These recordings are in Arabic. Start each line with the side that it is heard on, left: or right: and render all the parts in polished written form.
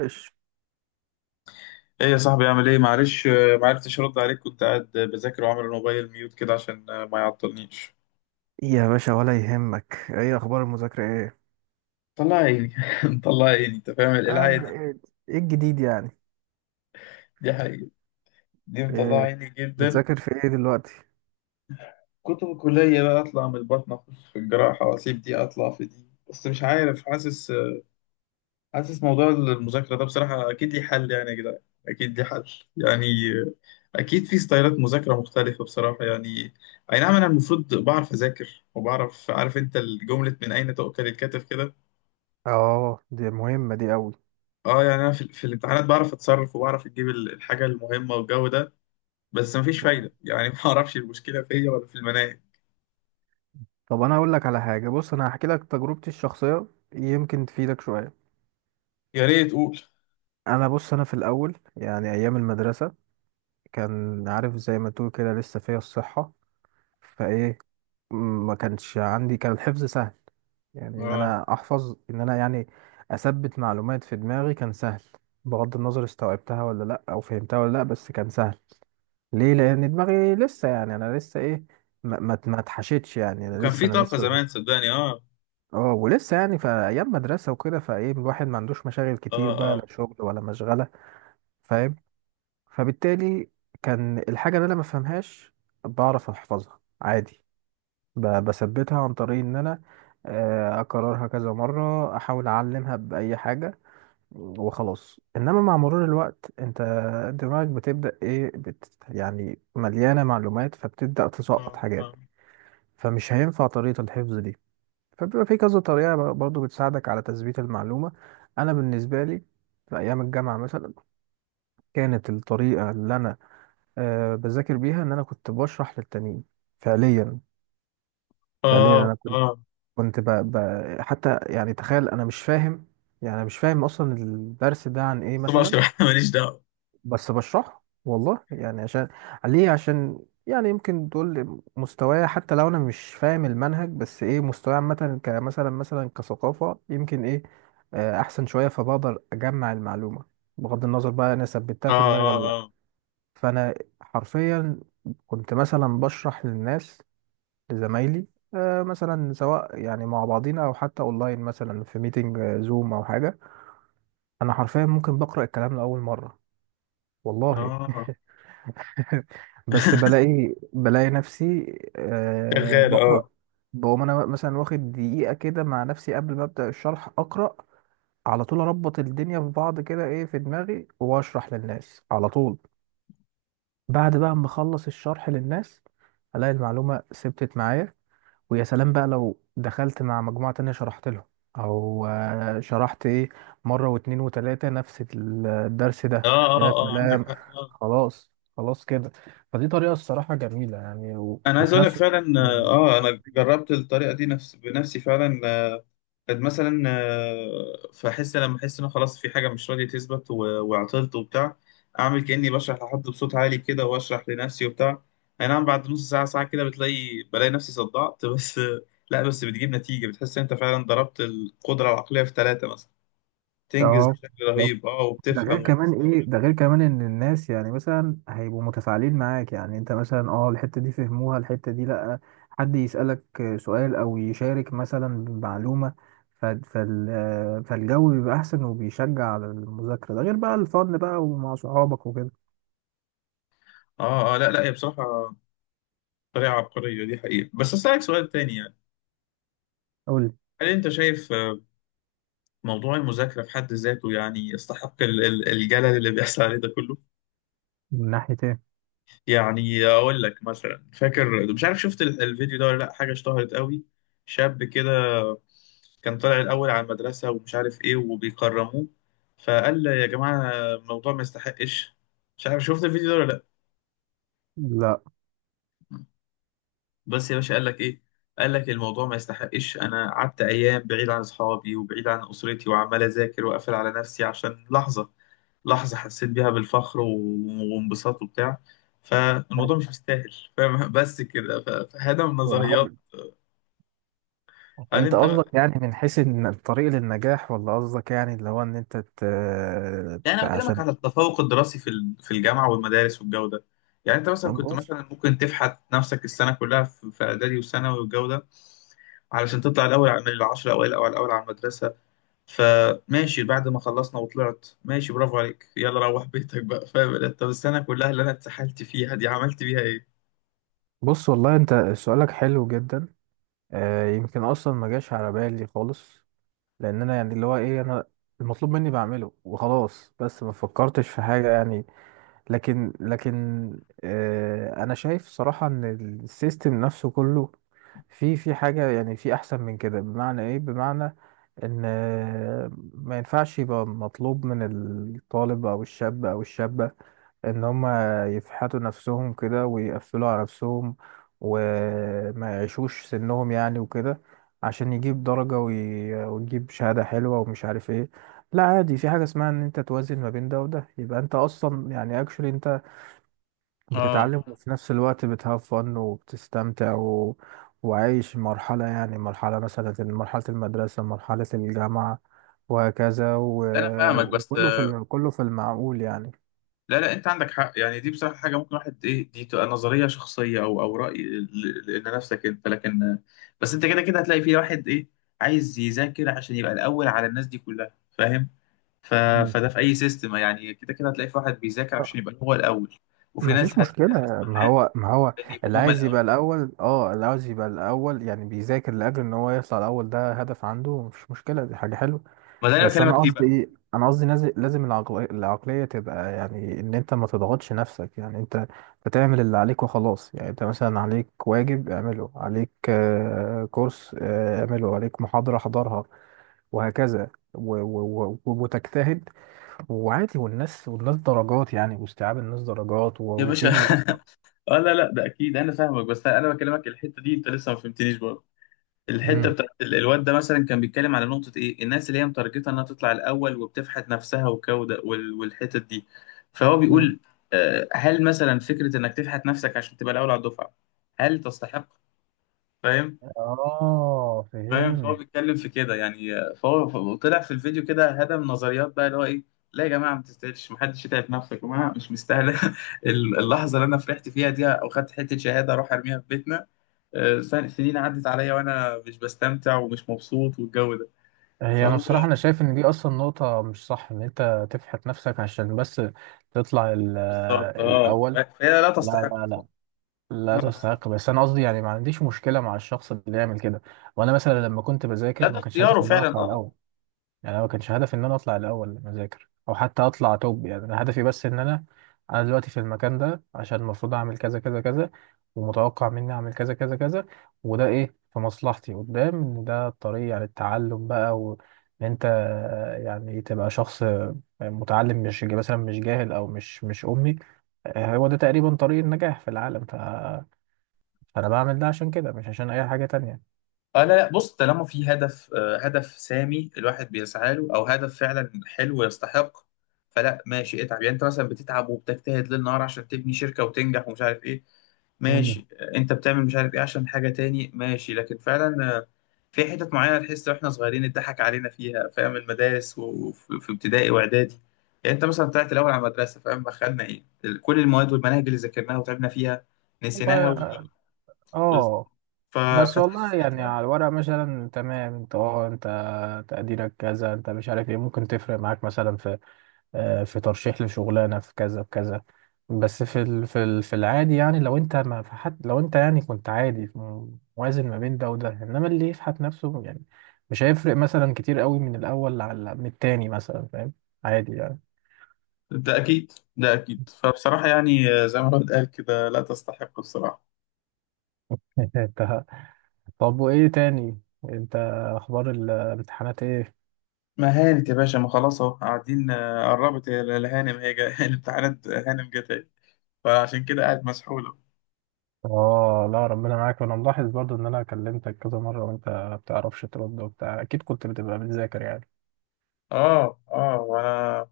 right: ايش؟
left: ايه يا صاحبي؟ اعمل ايه؟ معلش ما عرفتش ارد عليك، كنت قاعد بذاكر وعامل الموبايل ميوت كده عشان ما يعطلنيش.
right: يا باشا ولا يهمك، ايه اخبار المذاكرة؟ ايه
left: مطلع عيني مطلع عيني، انت فاهم
right: اه ده؟
left: العادي.
right: ايه إيه الجديد يعني؟
left: دي حقيقة، دي مطلع
right: إيه
left: عيني جدا.
right: بتذاكر في ايه دلوقتي؟
left: كنت في الكلية بقى اطلع من البطن اخش في الجراحة واسيب دي اطلع في دي، بس مش عارف، حاسس حاسس موضوع المذاكرة ده بصراحة اكيد ليه حل يعني يا جدعان. اكيد ليه حل. يعني آه، اكيد في ستايلات مذاكرة مختلفة بصراحة يعني. اي نعم، انا المفروض بعرف اذاكر وبعرف، عارف انت الجملة، من اين تؤكل الكتف كده.
right: اه دي مهمة دي قوي.
left: اه يعني انا في الامتحانات بعرف اتصرف وبعرف اجيب الحاجه المهمه والجو ده. بس مفيش
right: مم.
left: فايده يعني. ما اعرفش المشكله فيا ولا في المناهج.
right: طب انا اقول لك على حاجة، بص انا هحكي لك تجربتي الشخصية، يمكن تفيدك شوية.
left: يا ريت قول.
right: انا بص، انا في الاول يعني ايام المدرسة كان عارف زي ما تقول كده لسه فيا الصحة، فايه ما كانش عندي، كان الحفظ سهل، يعني ان
left: اه
right: انا احفظ، ان انا يعني اثبت معلومات في دماغي كان سهل، بغض النظر استوعبتها ولا لا او فهمتها ولا لا، بس كان سهل. ليه؟ لان دماغي لسه، يعني انا لسه ايه، ما اتحشتش، يعني انا
left: وكان
right: لسه
left: في
right: انا
left: طاقه
right: لسه.
left: زمان، صدقني اه.
right: اه ولسه يعني في ايام مدرسه وكده، فايه الواحد ما عندوش مشاغل كتير، بقى
left: اه.
right: لا شغل ولا مشغله، فاهم؟ فبالتالي كان الحاجه اللي انا ما فهمهاش بعرف احفظها عادي، بثبتها عن طريق ان انا اكررها كذا مرة، احاول اعلمها باي حاجة وخلاص. انما مع مرور الوقت انت دماغك بتبدأ ايه، يعني مليانة معلومات، فبتبدأ
left: اه.
right: تسقط
left: اه.
right: حاجات، فمش هينفع طريقة الحفظ دي. فبيبقى في كذا طريقة برضو بتساعدك على تثبيت المعلومة. انا بالنسبة لي في ايام الجامعة مثلا كانت الطريقة اللي انا بذاكر بيها ان انا كنت بشرح للتانيين. فعليا،
left: اه.
right: فعليا انا
left: اه. اه
right: كنت حتى يعني تخيل انا مش فاهم، يعني أنا مش فاهم اصلا الدرس ده عن ايه
left: بس
right: مثلا،
left: بشرح ماليش دعوه.
right: بس بشرحه، والله يعني. عشان ليه؟ عشان يعني يمكن تقول مستواي، حتى لو انا مش فاهم المنهج، بس ايه مستواي عامه كمثلا مثلا كثقافه يمكن ايه احسن شويه، فبقدر اجمع المعلومه، بغض النظر بقى انا ثبتها
left: اه.
right: في دماغي ولا لا.
left: اه.
right: فانا حرفيا كنت مثلا بشرح للناس، لزمايلي، مثلا سواء يعني مع بعضينا او حتى اونلاين مثلا في ميتنج زوم او حاجه. انا حرفيا ممكن بقرا الكلام لاول مره،
left: اه.
right: والله،
left: اه.
right: بس بلاقي بلاقي نفسي
left: شغال
right: بقرا،
left: اه.
right: بقوم انا مثلا واخد دقيقه كده مع نفسي قبل ما ابدا الشرح اقرا، على طول اربط الدنيا في بعض كده ايه في دماغي واشرح للناس على طول. بعد بقى ما اخلص الشرح للناس الاقي المعلومه ثبتت معايا. ويا سلام بقى لو دخلت مع مجموعة تانية شرحت لهم أو شرحت إيه، مرة واتنين وتلاتة نفس الدرس ده.
left: اه.
right: يا
left: اه. اه عندك
right: سلام،
left: حق اه.
right: خلاص، خلاص كده. فدي طريقة الصراحة جميلة يعني
left: انا عايز
right: وفي
left: اقول لك
right: نفس الوقت
left: فعلا اه. انا جربت الطريقه دي نفس بنفسي فعلا. كانت مثلا فاحس، لما احس ان أنا خلاص في حاجه مش راضيه تثبت وعطلت وبتاع، اعمل كاني بشرح لحد بصوت عالي كده واشرح لنفسي وبتاع. اي نعم بعد نص ساعه ساعه كده بلاقي نفسي صدعت بس لا، بس بتجيب نتيجه، بتحس إن انت فعلا ضربت القدره العقليه في ثلاثه مثلا. تنجز
right: اه
left: بشكل
right: بالظبط.
left: رهيب اه،
right: ده
left: وبتفهم
right: غير كمان
left: وبتستوعب.
right: ايه، ده غير كمان ان الناس يعني مثلا هيبقوا متفاعلين معاك، يعني انت مثلا اه الحتة دي فهموها الحتة دي لأ، حد يسألك سؤال او يشارك مثلا بمعلومة، ف- فال فالجو بيبقى احسن وبيشجع على المذاكرة، ده غير بقى الفن بقى ومع صحابك وكده.
left: اه اه لا لا، هي بصراحه طريقه عبقريه دي حقيقه. بس اسالك سؤال تاني يعني،
right: قول،
left: هل انت شايف موضوع المذاكره في حد ذاته يعني يستحق الجلل اللي بيحصل عليه ده كله؟
right: من ناحية ايه؟
left: يعني اقول لك مثلا، فاكر، مش عارف شفت الفيديو ده ولا لا، حاجه اشتهرت قوي، شاب كده كان طالع الاول على المدرسه ومش عارف ايه وبيكرموه، فقال يا جماعه الموضوع ما يستحقش. مش عارف شفت الفيديو ده ولا
right: لا
left: لا؟ بس يا باشا قال لك ايه، قال لك الموضوع ما يستحقش، انا قعدت ايام بعيد عن اصحابي وبعيد عن اسرتي وعمال اذاكر واقفل على نفسي عشان لحظه، لحظه حسيت بيها بالفخر وانبساط وبتاع، فالموضوع مش مستاهل، فاهم؟ بس كده فهذا من
right: يا
left: النظريات.
right: راجل،
left: هل
right: انت
left: انت
right: قصدك
left: بقى،
right: يعني من حيث ان الطريق للنجاح، ولا قصدك يعني اللي هو ان انت
left: يعني انا بكلمك
right: عشان
left: على التفوق الدراسي في الجامعه والمدارس والجو ده. يعني انت مثلا كنت
right: بص،
left: مثلا ممكن تفحت نفسك السنه كلها في في اعدادي وثانوي والجو ده علشان تطلع الاول من العشر اوائل او الاول على المدرسه. فماشي، بعد ما خلصنا وطلعت ماشي، برافو عليك، يلا روح بيتك بقى، فاهم انت؟ طب السنه كلها اللي انا اتسحلت فيها دي عملت بيها ايه؟
right: بص والله انت سؤالك حلو جدا، آه يمكن اصلا ما جاش على بالي خالص، لان انا يعني اللي هو ايه، انا المطلوب مني بعمله وخلاص، بس ما فكرتش في حاجة يعني. لكن آه انا شايف صراحة ان السيستم نفسه كله في حاجة، يعني في احسن من كده. بمعنى ايه؟ بمعنى ان ما ينفعش يبقى مطلوب من الطالب او الشاب او الشابة ان هم يفحتوا نفسهم كده ويقفلوا على نفسهم وما يعيشوش سنهم يعني وكده، عشان يجيب درجة ويجيب شهادة حلوة ومش عارف ايه. لا عادي، في حاجة اسمها ان انت توازن ما بين ده وده، يبقى انت اصلا يعني اكشولي انت
left: اه
right: بتتعلم وفي نفس الوقت بتهاف فن وبتستمتع و... وعايش مرحلة، يعني مرحلة مثلا مرحلة المدرسة مرحلة الجامعة وهكذا و...
left: لا انا فاهمك بس،
right: كله في المعقول يعني.
left: لا لا، انت عندك حق يعني، دي بصراحه حاجه ممكن واحد ايه دي تبقى نظريه شخصيه او او راي، لان نفسك انت، لكن. بس انت كده كده هتلاقي في واحد ايه عايز يذاكر عشان يبقى الاول على الناس دي كلها، فاهم؟ ف...
right: مم.
left: فده في اي سيستم يعني، كده كده هتلاقي في واحد بيذاكر عشان يبقى هو الاول، وفي ناس
right: مفيش مشكلة،
left: هتتنافس
right: ما
left: معاه
right: هو ما هو
left: ان
right: اللي
left: يبقوا هم
right: عايز يبقى
left: الاول.
right: الأول، اه اللي عاوز يبقى الأول يعني بيذاكر لأجل إن هو يطلع الأول، ده هدف عنده، مفيش مشكلة، دي حاجة حلوة.
left: ما ده اللي انا
right: بس
left: بكلمك
right: أنا
left: فيه
right: قصدي
left: بقى.
right: إيه، أنا قصدي لازم العقلية تبقى يعني إن أنت ما تضغطش نفسك، يعني أنت بتعمل اللي عليك وخلاص. يعني أنت مثلا عليك واجب اعمله، عليك كورس اعمله، عليك محاضرة حضرها، وهكذا وتجتهد، وعادي. والناس درجات يعني، واستيعاب الناس درجات
left: يا باشا
right: وفي اللي اصلا
left: اه لا لا ده اكيد انا فاهمك، بس انا بكلمك الحته دي انت لسه ما فهمتنيش برضه. الحته
right: امم،
left: بتاعت الواد ده مثلا، كان بيتكلم على نقطه ايه، الناس اللي هي متارجته انها تطلع الاول وبتفحت نفسها وكوده والحتت دي. فهو
right: امم
left: بيقول هل مثلا فكره انك تفحت نفسك عشان تبقى الاول على الدفعه هل تستحق؟ فاهم؟
right: اه
left: فاهم. فهو
right: فهمت.
left: بيتكلم في كده يعني، فهو طلع في الفيديو كده هدم نظريات بقى، اللي هو ايه، لا يا جماعه ما تستاهلش، ما حدش يتعب نفسه يا جماعه، مش مستاهله. اللحظه اللي انا فرحت فيها دي او خدت حته شهاده اروح ارميها في بيتنا، سنين عدت عليا وانا مش بستمتع ومش مبسوط والجو ده.
right: هي انا
left: فهو
right: بصراحه انا شايف ان دي اصلا نقطه مش صح، ان انت تفحت نفسك عشان بس تطلع
left: بالظبط اه،
right: الاول.
left: فهي لا
right: لا
left: تستحق
right: لا لا،
left: بصراحة.
right: لا
left: لا تستحق.
right: تستحق، بس انا قصدي يعني ما عنديش مشكله مع الشخص اللي يعمل كده. وانا مثلا لما كنت
left: لا
right: بذاكر
left: ده
right: ما كانش
left: اختياره
right: هدفي ان انا
left: فعلا
right: اطلع الاول،
left: اه.
right: يعني انا ما كانش هدفي ان انا اطلع الاول مذاكر او حتى اطلع توب. يعني انا هدفي بس ان انا، انا دلوقتي في المكان ده عشان المفروض اعمل كذا كذا كذا، ومتوقع مني اعمل كذا كذا كذا، وده ايه في مصلحتي قدام، ان ده الطريق يعني التعلم بقى، وان انت يعني تبقى شخص متعلم، مش مثلا مش جاهل او مش امي. هو ده تقريبا طريق النجاح في العالم، فانا بعمل ده عشان كده، مش عشان اي حاجة تانية.
left: آه لا لا، بص، طالما في هدف، آه هدف سامي الواحد بيسعى له او هدف فعلا حلو يستحق، فلا ماشي اتعب، يعني انت مثلا بتتعب وبتجتهد ليل نهار عشان تبني شركه وتنجح ومش عارف ايه،
right: مم.
left: ماشي. آه انت بتعمل مش عارف ايه عشان حاجه تاني ماشي، لكن فعلا آه في حتت معينه تحس، واحنا صغيرين اتضحك علينا فيها، فاهم؟ المدارس وفي في ابتدائي واعدادي، يعني انت مثلا طلعت الاول على المدرسه فاهم، دخلنا ايه كل المواد والمناهج اللي ذاكرناها وتعبنا فيها، نسيناها
right: والله اه
left: بز-
right: آه.
left: ف...
right: بس
left: فتحس
right: والله يعني على
left: ساعتها.
right: الورق مثلا تمام، انت اه انت تقديرك كذا، انت مش عارف ايه، ممكن تفرق معاك مثلا في في ترشيح لشغلانه، في كذا في كذا، بس في العادي يعني، لو انت ما في حد، لو انت يعني كنت عادي موازن ما بين ده وده، انما اللي يفحت نفسه يعني مش هيفرق مثلا كتير قوي من الاول على من التاني مثلا، فاهم؟ عادي يعني.
left: ده أكيد، ده أكيد، فبصراحة يعني زي ما الواحد قال كده، لا تستحق الصراحة.
right: انت، طب وايه تاني، انت اخبار الامتحانات ايه؟
left: ما هانت يا باشا، ما خلاص أهو قاعدين قربت الهانم هي الامتحانات هانم جت أهي، فعشان كده قاعد مسحولة.
right: اه لا ربنا معاك، وانا ملاحظ برضو ان انا كلمتك كذا مره وانت ما بتعرفش ترد وبتاع، اكيد كنت بتبقى بتذاكر يعني.
left: آه آه، وأنا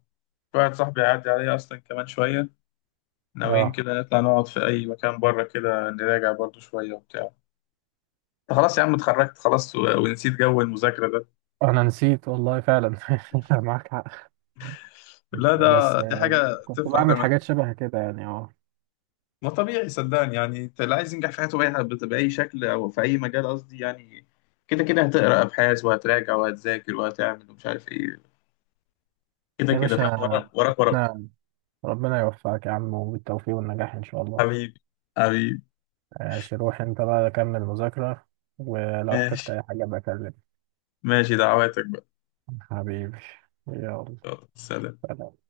left: في واحد صاحبي هيعدي عليا أصلا كمان شوية، ناويين
right: اه
left: كده نطلع نقعد في أي مكان بره كده نراجع برضو شوية وبتاع. أنت خلاص يا عم، اتخرجت خلاص ونسيت جو المذاكرة ده.
right: انا نسيت والله فعلا. معاك حق،
left: لا
right: بس
left: ده دي حاجة
right: كنت
left: تفرح،
right: بعمل حاجات شبه كده يعني اه.
left: ما طبيعي صدقني يعني، انت اللي عايز ينجح في حياته بأي، بأي شكل أو في أي مجال قصدي يعني، كده كده هتقرأ أبحاث وهتراجع وهتذاكر وهتعمل ومش عارف إيه، كده
right: يا
left: كده فاهم،
right: باشا،
left: وراك وراك وراك.
right: ربنا، ربنا يوفقك يا عم، وبالتوفيق والنجاح ان شاء الله.
left: حبيبي، حبيبي.
right: ماشي، روح انت بقى كمل مذاكره، ولو احتجت
left: ماشي،
right: اي حاجه بكلمك.
left: ماشي دعواتك بقى.
right: حبيبي، يلا،
left: يلا سلام.
right: سلام.